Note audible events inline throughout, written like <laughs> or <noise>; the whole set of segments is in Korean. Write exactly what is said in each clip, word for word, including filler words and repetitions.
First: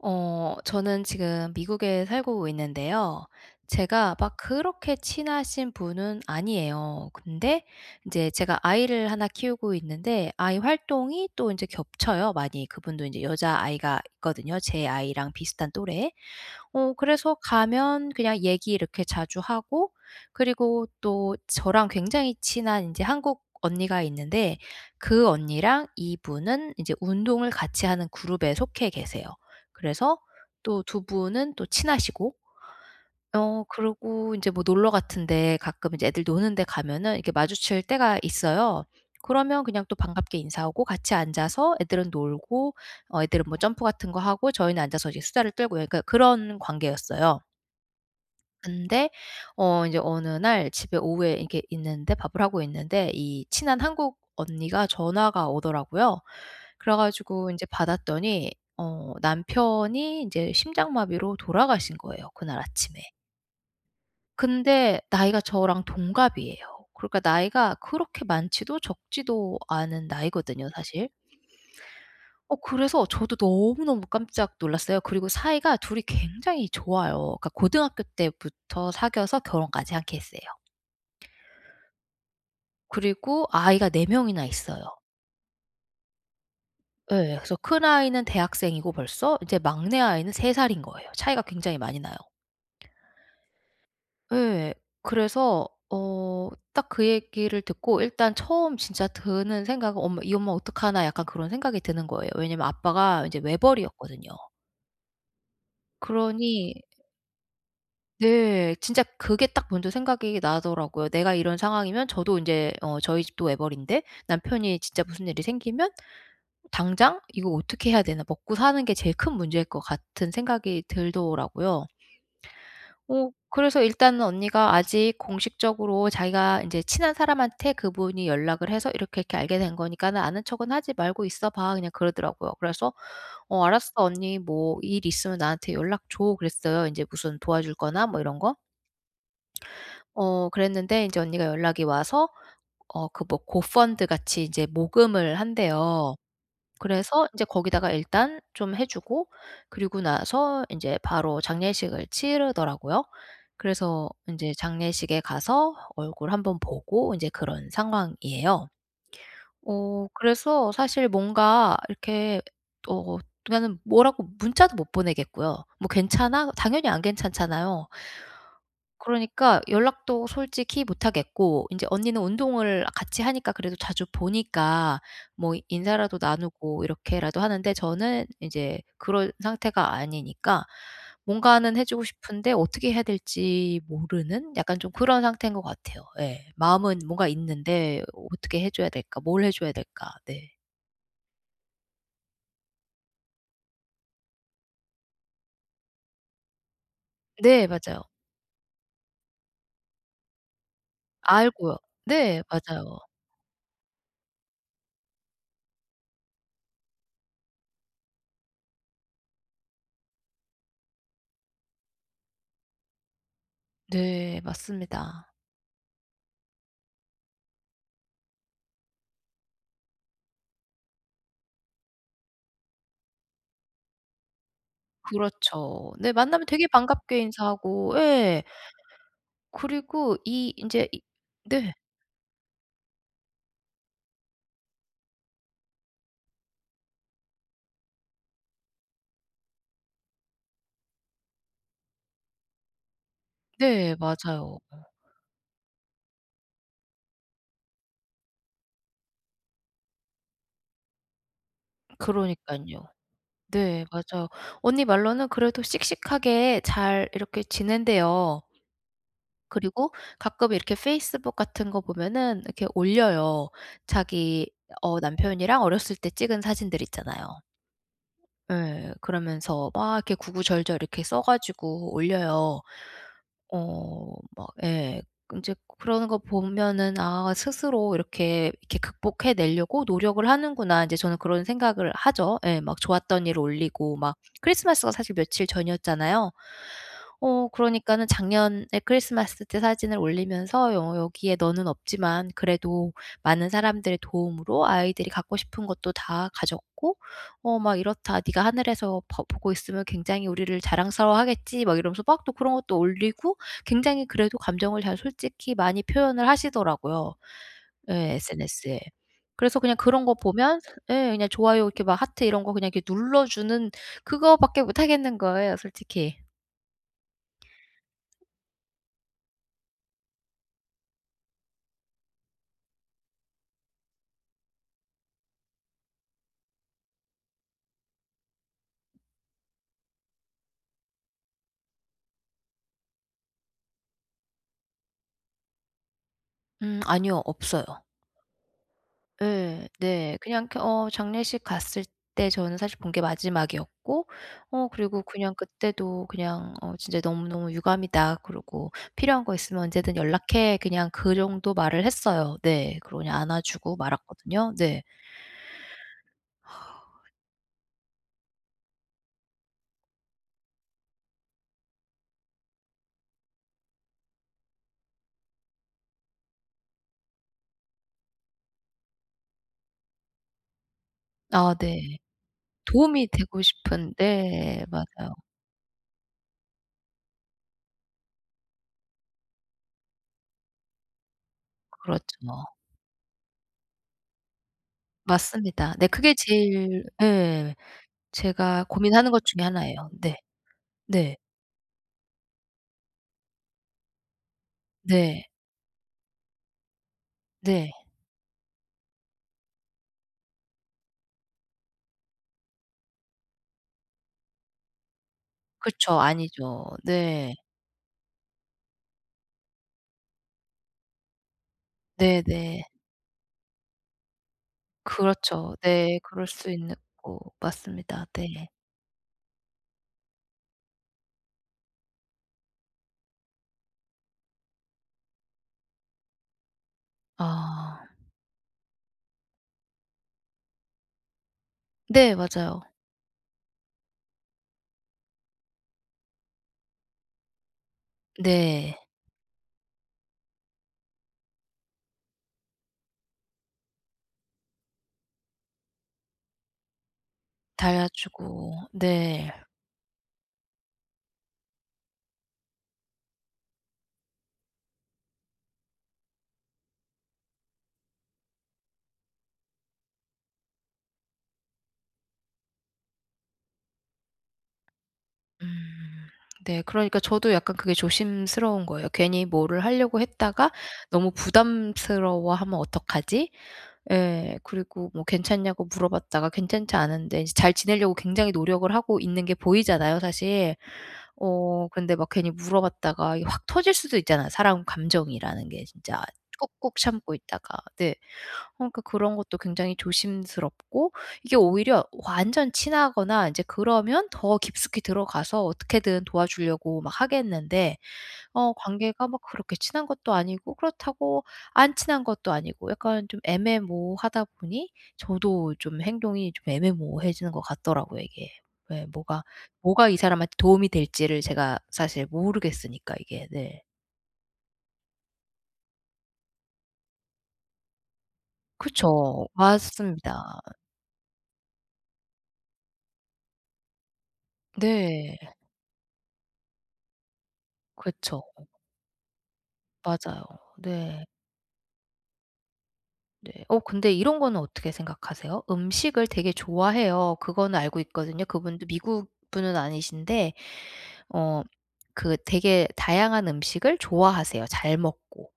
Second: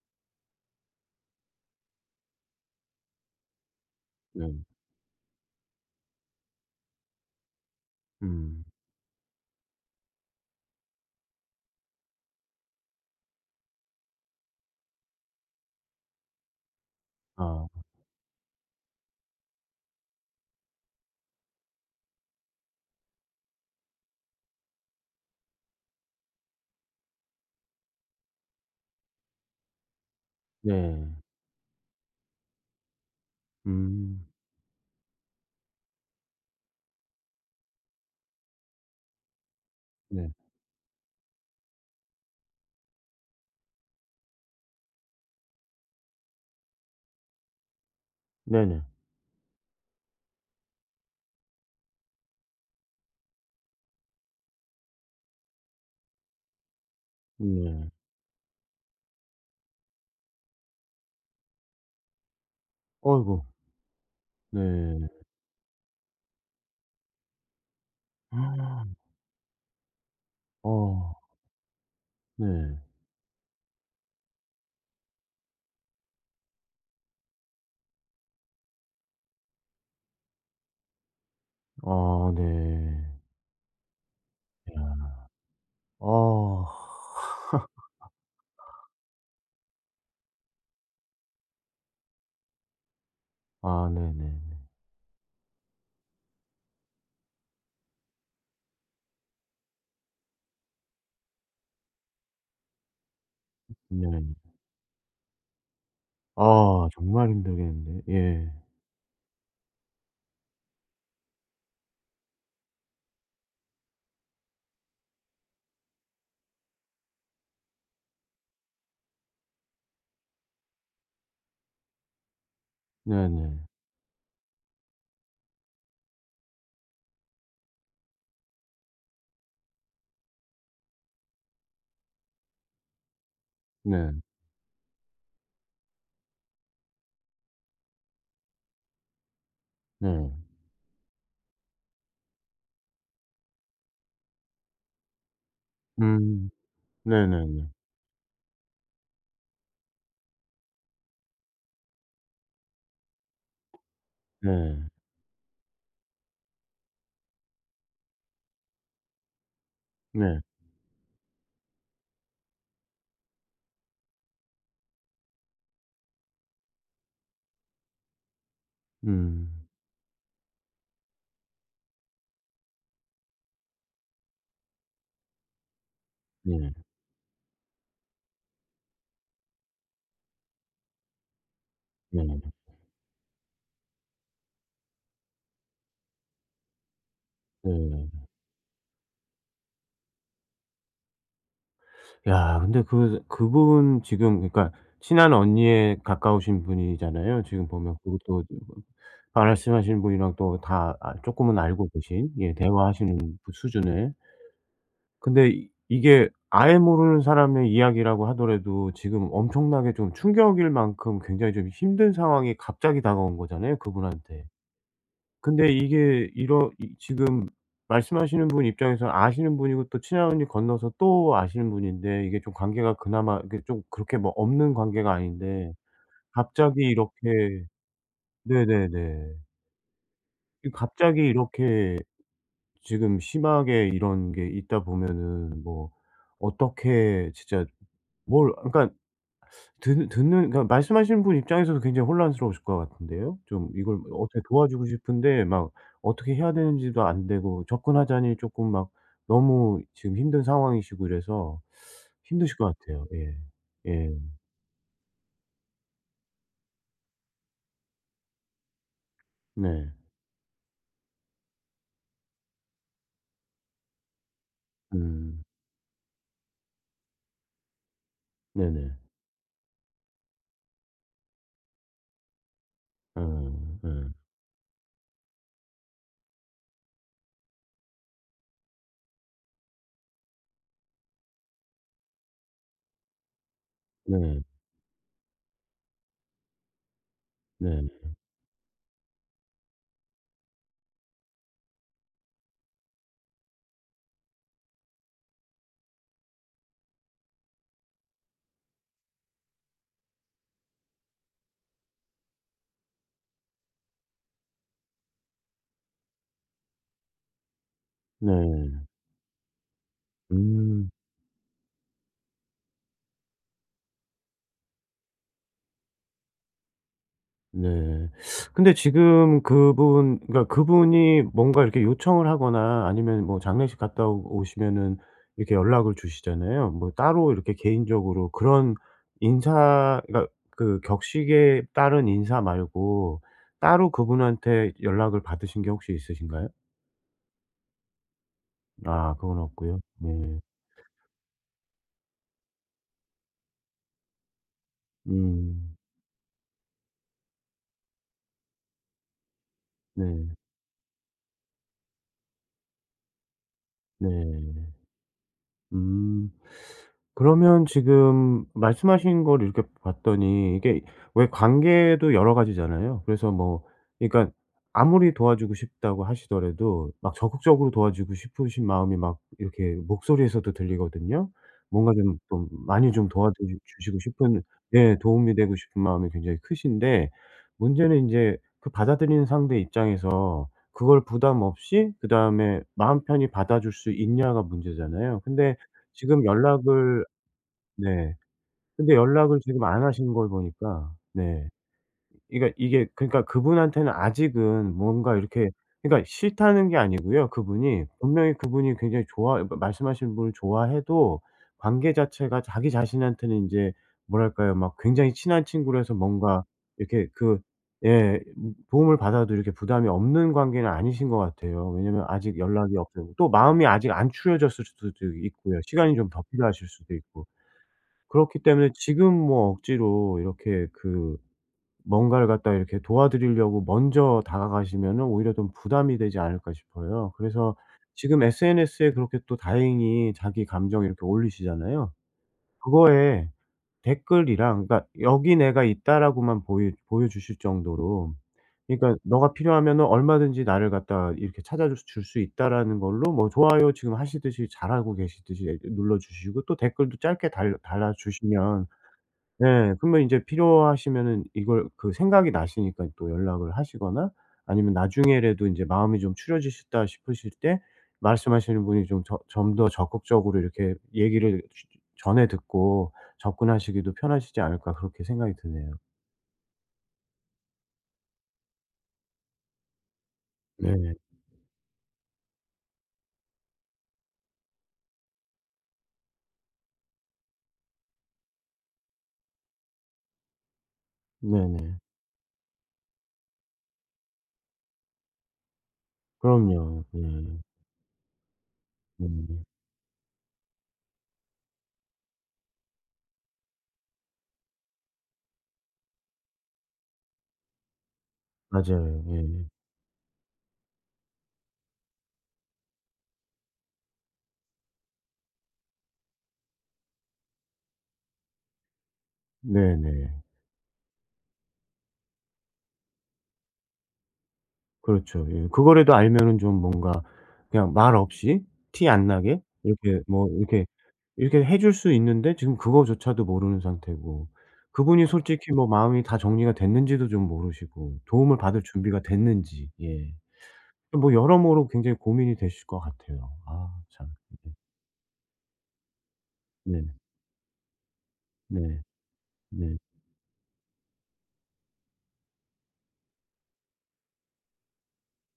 어 저는 지금 미국에 살고 있는데요. 제가 막 네. 그렇게 친하신 분은 아니에요. 근데 인제 제가 음. 아이를 하나 키우고 있는데 아이 활동이 또 인제 겹쳐요, 많이. 그분도 인제 여자아이가 있거든요, 제 아이랑 비슷한 또래. 어 그래서 아. 가면 그냥 얘기 이렇게 자주 하고 그리고 또 저랑 굉장히 친한 인제 한국 언니가 있는데 그 언니랑 이분은 인제 운동을 같이 하는 그룹에 속해 계세요. 그래서 또 두 네. 분은 또 친하시고. 어 음. 그러고 인제 뭐 놀러 같은 데 가끔 이제 애들 노는 데 가면은 이렇게 마주칠 때가 있어요. 그러면 그냥 또 네. 반갑게 인사하고 같이 앉아서 애들은 놀고 어 애들은 뭐 점프 같은 거 하고 저희는 앉아서 이제 수다를 떨고 약간 그런 관계였어요. 네네. 근데 어 인제 어느 날 집에 오후에 이렇게 있는데 밥을 하고 있는데 이 친한 한국 언니가 전화가 오더라고요. 그래 가지고 인제 네. 받았더니 어 남편이 인제 심장마비로 돌아가신 거예요, 그날 아침에. 아이고. 근데 네. 나이가 저랑 동갑이에요. 그러니까 나이가 그렇게 많지도 <gasps> 적지도 않은 나이거든요, 사실. 어. 어 네. 그래서 저도 너무너무 깜짝 놀랐어요. 그리고 사이가 둘이 굉장히 좋아요. 그러니까 고등학교 때부터 사귀어서 결혼까지 한 케이스예요. 아 네. 그리고 아이가 네 명이나 있어요. 이야. 아. 예. 그래서 큰 <laughs> 아이는 대학생이고 벌써 이제 막내 아이는 세 살인 거예요. 차이가 굉장히 많이 나요. 아 네네네. 예. 그래서 어 딱 그 얘기를 듣고 일단 처음 진짜 드는 생각은 엄마 '이 엄마 어떡하나 .'약간 그런 생각이 드는 거예요. 왜냐하면 아빠가 인제 외벌이었거든요. 네. 그러니 아 정말 힘들겠는데. 예. 네. 진짜 그게 딱 먼저 생각이 나더라고요. '내가 이런 상황이면' 저도 인제 어 저희 집도 외벌이인데 '남편이 진짜 무슨 일이 생기면 당장 이거 어떻게 해야 되나.' 먹고 사는 게 제일 큰 문제일 것 같은 생각이 들더라고요. 어 네네. 그래서 일단은 언니가 "아직 공식적으로 자기가 인제 친한 사람한테 그분이 연락을 해서 이렇게, 이렇게 알게 된 거니까는 아는 척은 하지 말고 있어 봐." 그냥 그러더라고요. 그래서 "어 알았어. 네. 언니 뭐 일 있으면 나한테 연락 줘." 그랬어요. 이제 무슨 도와줄 거나 뭐 이런 거. 네. 어 그랬는데 이제 언니가 연락이 와서 어 그 뭐 고펀드 같이 이제 모금을 한대요. 음. 그래서 이제 네네네. 거기다가 일단 좀 해 주고 그리고 나서 인제 바로 장례식을 치르더라고요. 그래서 인제 네. 장례식에 가서 얼굴 한 번 보고 이제 그런 상황이에요. 어 네. 그래서 사실 뭔가 이렇게 어 그니까는 뭐라고 문자도 못 보내겠고요. "뭐 괜찮아?" 당연히 안 괜찮잖아요. 음. 그러니까 연락도 솔직히 못 하겠고 인제 언니는 운동을 같이 하니까 그래도 자주 보니까 뭐 인사라도 네. 나누고 이렇게라도 하는데 저는 이제 그런 상태가 아니니까 뭔가는 해주고 네. 싶은데 어떻게 해야 될지 모르는 약간 좀 그런 상태인 것 같아요. 예. 마음은 뭔가 있는데 네. '어떻게 해줘야 될까? 뭘 해줘야 될까?' 네. 야 근데 그 그분 지금 그러니까 친한 언니의 가까우신 분이잖아요 네 지금 보면. 맞아요. 그것도 말씀하신 분이랑 또 다 아 쪼끔은 알고요. 알고 계신 네 예 맞아요. 대화하시는 그 수준의. 근데 이게 아예 모르는 사람의 이야기라고 하더라도 지금 엄청나게 좀 충격일 만큼 굉장히 좀 힘든 상황이 갑자기 다가온 거잖아요 네. 그분한테. 맞습니다. 근데 이게 이러 이 지금 말씀하시는 분 입장에서는 아시는 분이고 또 친한 언니 건너서 또 아시는 분인데 이게 좀 관계가 그나마 이게 좀 그렇게 뭐 없는 관계가 아닌데 그렇죠. 네 만나면 되게 갑자기 반갑게 이렇게 인사하고 예. 네네네. 그리고 이 이 인제 이 갑자기 네. 이렇게 지금 심하게 이런 게 있다 보면은 뭐 어떻게 진짜 뭘 그니까 듣 듣는 그니까 말씀하시는 분 입장에서도 굉장히 혼란스러우실 것 같은데요. 좀 네 이걸 어떻게 맞아요. 도와주고 싶은데 막 어떻게 해야 되는지도 안 되고 접근하자니 쪼끔 막 너무 지금 힘든 상황이시고 이래서 <sucks teeth> 힘드실 것 그러니깐요. 같아요. 예. 네 예. 맞아요. 언니 말로는 그래도 씩씩하게 잘 이렇게 지낸대요. 네. 그리고 가끔 이렇게 페이스북 같은 거 보면은 이렇게 올려요. 자기 어 음. 남편이랑 어렸을 때 찍은 사진들 있잖아요. 예. 네네. 그러면서 막 이렇게 구구절절 이렇게 써 가지고 올려요. 아. 어. 아. 막 예. 인제 그러는 거 보면은 '아 스스로 이렇게 이렇게 극복해 내려고 노력을 하는구나.' 이제 저는 그런 생각을 하죠. 예 막 좋았던 일 올리고 막 네. 크리스마스가 사실 며칠 전이었잖아요. 어 네. 그러니까는 작년에 크리스마스 때 사진을 올리면서 "어 여기에 너는 없지만 그래도 많은 사람들 도움으로 아이들이 갖고 싶은 것도 다 가졌고 어 막 이렇다. 네가 하늘에서 봐 보고 있으면 굉장히 우리를 자랑스러워하겠지." 막 이러면서 막 또 그런 것도 올리고 굉장히 그래도 감정을 잘 솔직히 많이 표현을 하시더라고요. 예 SNS에. 네. 그래서 그냥 그런 거 보면 음. 예 그냥 좋아요 이렇게 막 하트 이런 거 그냥 눌러주는 그거밖에 못 하겠는 거예요 솔직히. 네. <smacks lips> <sucks teeth> 근데 지금 그분 그니까 그분이 뭔가 이렇게 요청을 하거나 아니면 뭐 장례식 갔다 오시면은 이렇게 연락을 주시잖아요. 뭐 따로 이렇게 개인적으로 그런 인사 그니까 그 격식에 따른 인사 말고 따로 그분한테 연락을 받으신 게 혹시 있으신가요? 음 아니요. 없어요. 아 그건 예. 없고요. 네. 네. 그냥 이렇게 어 장례식 갔을 때 저는 사실 본 게 마지막이었고 어 그리고 그냥 음. 그때도 그냥 "어 진짜 너무너무 유감이다." 그러고 "필요한 거 있으면 언제든 네. 연락해." 그냥 그 정도 말을 했어요. 네. 그러고 그냥 안아 주고 네. 말았거든요. 네. 음 <sucks teeth> <inhales> <exhales> 그러면 지금 말씀하신 걸 이렇게 봤더니 이게 왜 관계도 여러 가지잖아요. 그래서 뭐 그러니까 아무리 도와주고 싶다고 하시더라도 막 적극적으로 도와주고 싶으신 마음이 막 이렇게 목소리에서도 들리거든요. 아 뭔가 네. 좀 좀 많이 좀 도움이 되고 도와드리 주시고 싶은 싶은데 예 맞아요. 도움이 되고 싶은 마음이 굉장히 크신데 문제는 인제 그 받아들이는 상대 입장에서 그걸 부담 없이 그렇죠. 그다음에 마음 편히 받아줄 수 있냐가 문제잖아요. 근데 맞습니다. 네. 그게 지금 제일 연락을 예 네 제가 근데 고민하는 것 연락을 중에 지금 안 하나예요. 하시는 네. 걸 보니까 네. 네 이가 이게 그니까 그분한테는 아직은 뭔가 네. 이렇게 그니까 싫다는 게 아니고요 네. 그분이. 분명히 그분이 굉장히 좋아 말씀하신 분을 좋아해도 관계 자체가 자기 자신한테는 인제 뭐랄까요 막 굉장히 친한 친구라서 그쵸. 뭔가 아니죠. 이렇게 네. 그 예 도움을 받아도 이렇게 부담이 없는 관계는 아니신 것 같아요. 왜냐하면 아직 네네. 연락이 없고 또 마음이 아직 안 추려졌을 수도 그렇죠. 있고요. 시간이 네. 좀 더 그럴 수 필요하실 있는 수도 거 있고. 맞습니다. 그렇기 네. 때문에 지금 뭐 억지로 이렇게 그 뭔가를 갖다가 이렇게 도와드리려고 먼저 다가가시면은 오히려 좀 부담이 되지 않을까 싶어요. 그래서 아. 지금 SNS에 이렇게 또 다행히 자기 감정 이렇게 올리시잖아요. 네. 맞아요. 그거에 댓글이랑 그러니까 '여기 내가 있다.'라고만 보이 보여 주실 정도로. 네. 그니까 '너가 필요하면은 얼마든지 나를 갖다 이렇게 찾아줄 수 있다.'라는 걸로 뭐 좋아요 지금 하시듯이 잘 하고 계시듯이 이 눌러 주시고 또 댓글도 짧게 달 달아 주시면 달아주고 네. 예 그러면 인제 필요하시면은 이걸 그 생각이 나시니까 또 연락을 하시거나 아니면 나중에라도 이제 '마음이 좀 추려지셨다.' 싶으실 때 말씀하시는 분이 좀 저 좀 더 적극적으로 이렇게 얘기를 쉬 전해 듣고 '접근하시기도 편하시지 않을까.' 그렇게 생각이 드네요. 음 네. 그러니까 저도 약간 그게 조심스러운 거예요. 괜히 뭐를 하려고 했다가 네. 너무 부담스러워하면 어떡하지? 예. 그리고 뭐 괜찮냐고 물어봤다가 괜찮지 않은데 인제 잘 지내려고 굉장히 노력을 하고 있는 게 보이잖아요 사실. 어 네네. 근데 막 괜히 물어봤다가 이게 확 터질 수도 있잖아요. 사람 감정이라는 게 진짜 꼭꼭 그럼요. 참고 예. 있다가. 네. 어 그러니까 그런 것도 네. 굉장히 조심스럽고 이게 오히려 완전 친하거나 인제 그러면 더 깊숙히 들어가서 어떻게든 도와주려고 막 하겠는데 어 맞아요. 관계가 막 예. 그렇게 친한 것도 아니고 그렇다고 안 친한 것도 아니고 약간 좀 애매모호하다 보니 저도 좀 행동이 좀 애매모호해지는 것 같더라고요 이게. 예 뭐가 뭐가 이 네네. 사람한테 도움이 될지를 제가 사실 모르겠으니까 이게. 네. 그렇죠. 예. 그거라도 알면은 좀 뭔가 그냥 말없이 티 안 그쵸. 나게 이렇게 뭐 맞습니다. 이렇게 이렇게 해 줄 수 있는데 지금 그거조차도 모르는 상태고 그분이 네. 솔직히 뭐 마음이 다 정리가 됐는지도 좀 모르시고 그쵸. 도움을 받을 준비가 됐는지 예. 맞아요. 이 네. 뭐 여러모로 굉장히 고민이 되실 것 같아요. 네. 어 아 근데 참. 이런 거는 어떻게 생각하세요? 음식을 되게 네. 좋아해요. 그거는 알고 있거든요. 그분도 네. 미국 분은 네. 아니신데 어 그 되게 다양한 음식을 좋아하세요, 잘 먹고.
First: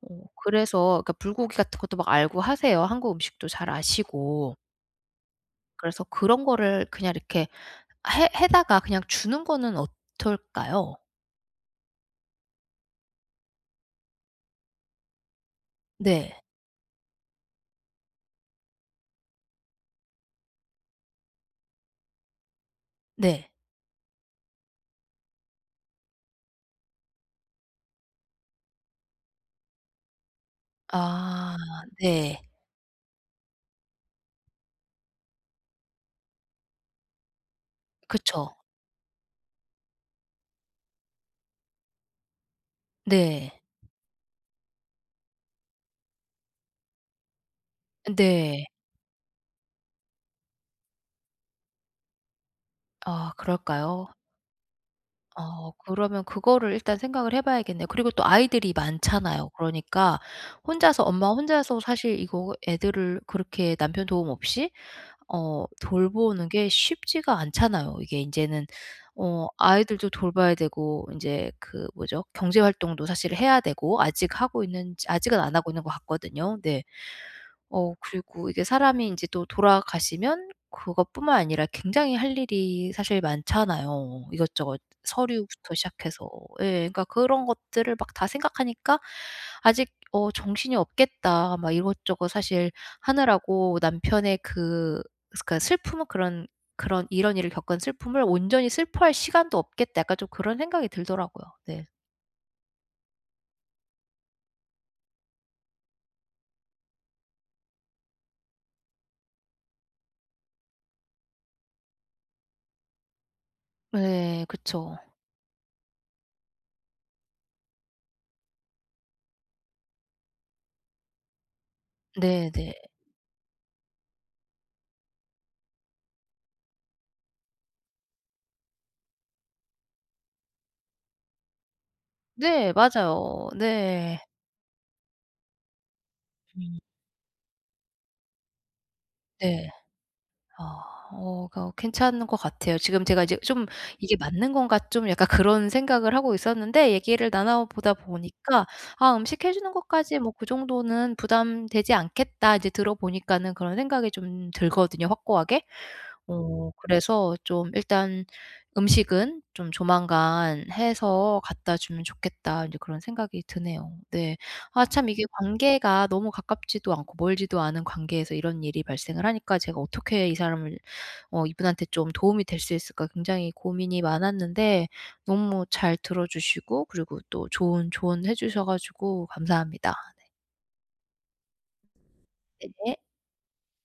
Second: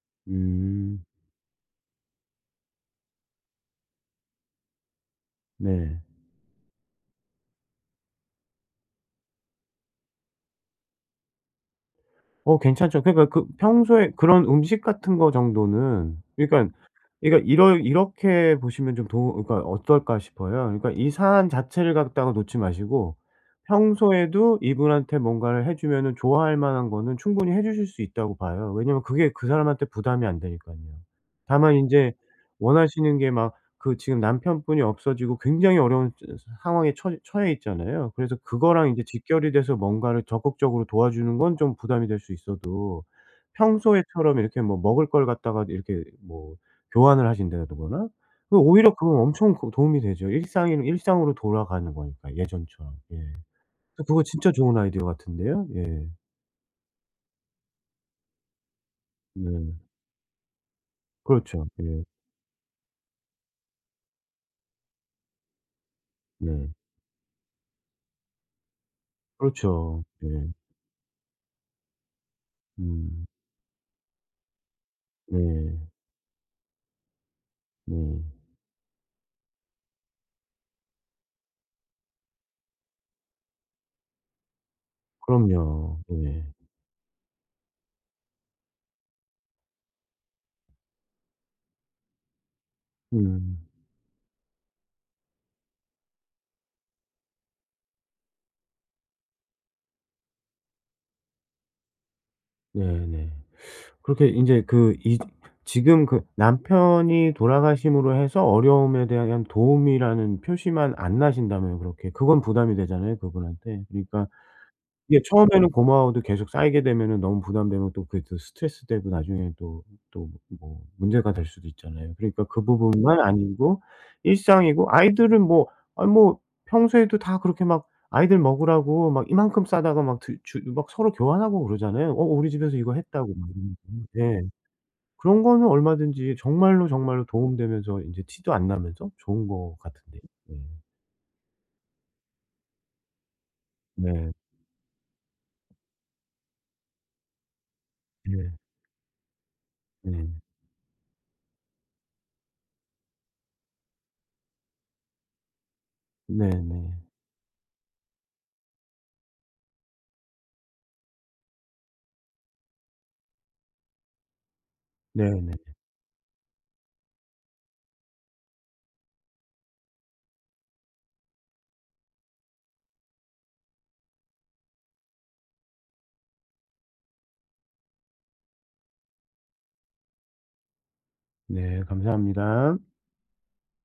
어 그래서 음. 그러니까 불고기 같은 것도 막 알고 하세요, 한국 음식도 잘 아시고. 네. 그래서 그런 거를 그냥 이렇게 해 해다가 그냥 주는 거는 어털까요? 어 괜찮죠. 그니까 그 평소에 그런 음식 같은 거 정도는 네. 그러니까 그러니까 '이러 이렇게 보시면 좀 도움 그니까 어떨까?' 싶어요. 그러니까 이 사안 자체를 갖다가 놓지 마시고 네. 평소에도 이분한테 뭔가를 해 주면은 좋아할 만한 거는 충분히 해 주실 수 있다고 봐요. 왜냐하면 그게 그 사람한테 부담이 안 되니깐요. 아 다만 인제 네. 원하시는 게 막 그 지금 남편분이 없어지고 굉장히 어려운 저 상황에 처 처해 있잖아요. 그래서 그쵸. 그거랑 인제 직결이 돼서 뭔가를 적극적으로 도와주는 건 좀 부담이 될 수 있어도 네. 평소에처럼 이렇게 뭐 먹을 걸 갖다가 이렇게 뭐 교환을 하신다 더거나 그 네. 오히려 그건 엄청 그 도움이 되죠. 일상인 일상으로 돌아가는 거니까 예전처럼. 예. 아 그럴까요? 그거 진짜 좋은 아이디어 같은데요? 어 예. 그러면 그거를 일단 생각을 해 봐야겠네요. 그리고 또 아이들이 많잖아요. 네. 그러니까 혼자서 엄마 그렇죠. 혼자서 예. 사실 이거 애들을 그렇게 남편 도움 없이 어 돌보는 게 네. 쉽지가 않잖아요. 이게 인제는 어 그렇죠. 아이들도 예. 돌봐야 되고 인제 그 뭐죠? 경제 활동도 음. 사실은 해야 되고 아직 하고 있는지 아직은 안 하고 있는 네. 것 같거든요. 네. 어 네. 그리고 이게 사람이 인제 또 돌아가시면 그것뿐만 아니라 굉장히 할 일이 사실 많잖아요, 이것저것 서류부터 그럼요. 시작해서. 네. 예. 그러니까 그런 것들을 막 다 생각하니까 '아직 어 정신이 없겠다. 막 이것저것 사실 음. 하느라고 남편의 그 그러니까 슬픔은 그런 그런 이런 일을 겪은 슬픔을 온전히 슬퍼할 시간도 없겠다.' 약간 좀 그런 생각이 들더라고요. 네. 네 네. 그렇게 인제 그 이 지금 그 남편이 돌아가심으로 해서 어려움에 대한 그냥 도움이라는 표시만 안 나신다면 그렇게 그건 부담이 되잖아요 그분한테. 그러니까 네. 그쵸. 예 처음에는 고마워도 계속 쌓이게 되면은 너무 부담되면 또 그게 또 스트레스 되고 나중에는 또, 또 뭐 문제가 될 수도 있잖아요. 그러니까 네 그 네. 부분만 아니고 일상이고 아이들은 뭐 아 뭐 평소에도 다 그렇게 막 아이들 먹으라고 막 이만큼 싸다가 막 드 주 막 서로 교환하고 그러잖아요. "어 우리 네 집에서 이거 했다."고 맞아요. 막 이러고. 네. 예. 그런 거는 얼마든지 음. 정말로, 정말로 도움 되면서 이제 티도 안 나면서 좋은 네. 것 같은데요. 예. 아 어 거 괜찮은 것 같아요. 지금 제가 이제 좀 '이게 네. 맞는 건가?' 좀 약간 그런 생각을 하고 있었는데 얘기를 나눠 보다 예. 보니까 '아 음식 해 주는 것까지 뭐 네. 그 정도는 부담되지 않겠다.' 이제 들어 보니까는 그런 생각이 좀 들거든요 확고하게. 어 네네. 그래서 좀 일단 '음식은 좀 조만간 해서 갖다 주면 좋겠다.' 인제 그런 생각이 드네요. 네. 아 참 이게 네네. 관계가 너무 가깝지도 않고 멀지도 않은 관계에서 이런 일이 발생을 하니까 '제가 어떻게 이 사람을 어 이분한테 좀 도움이 될 수 있을까?' 굉장히 고민이 많았는데 너무 잘 들어 주시고 그리고 또 좋은 조언해 주셔 가지고 감사합니다. 네. 네. 감사합니다. 네.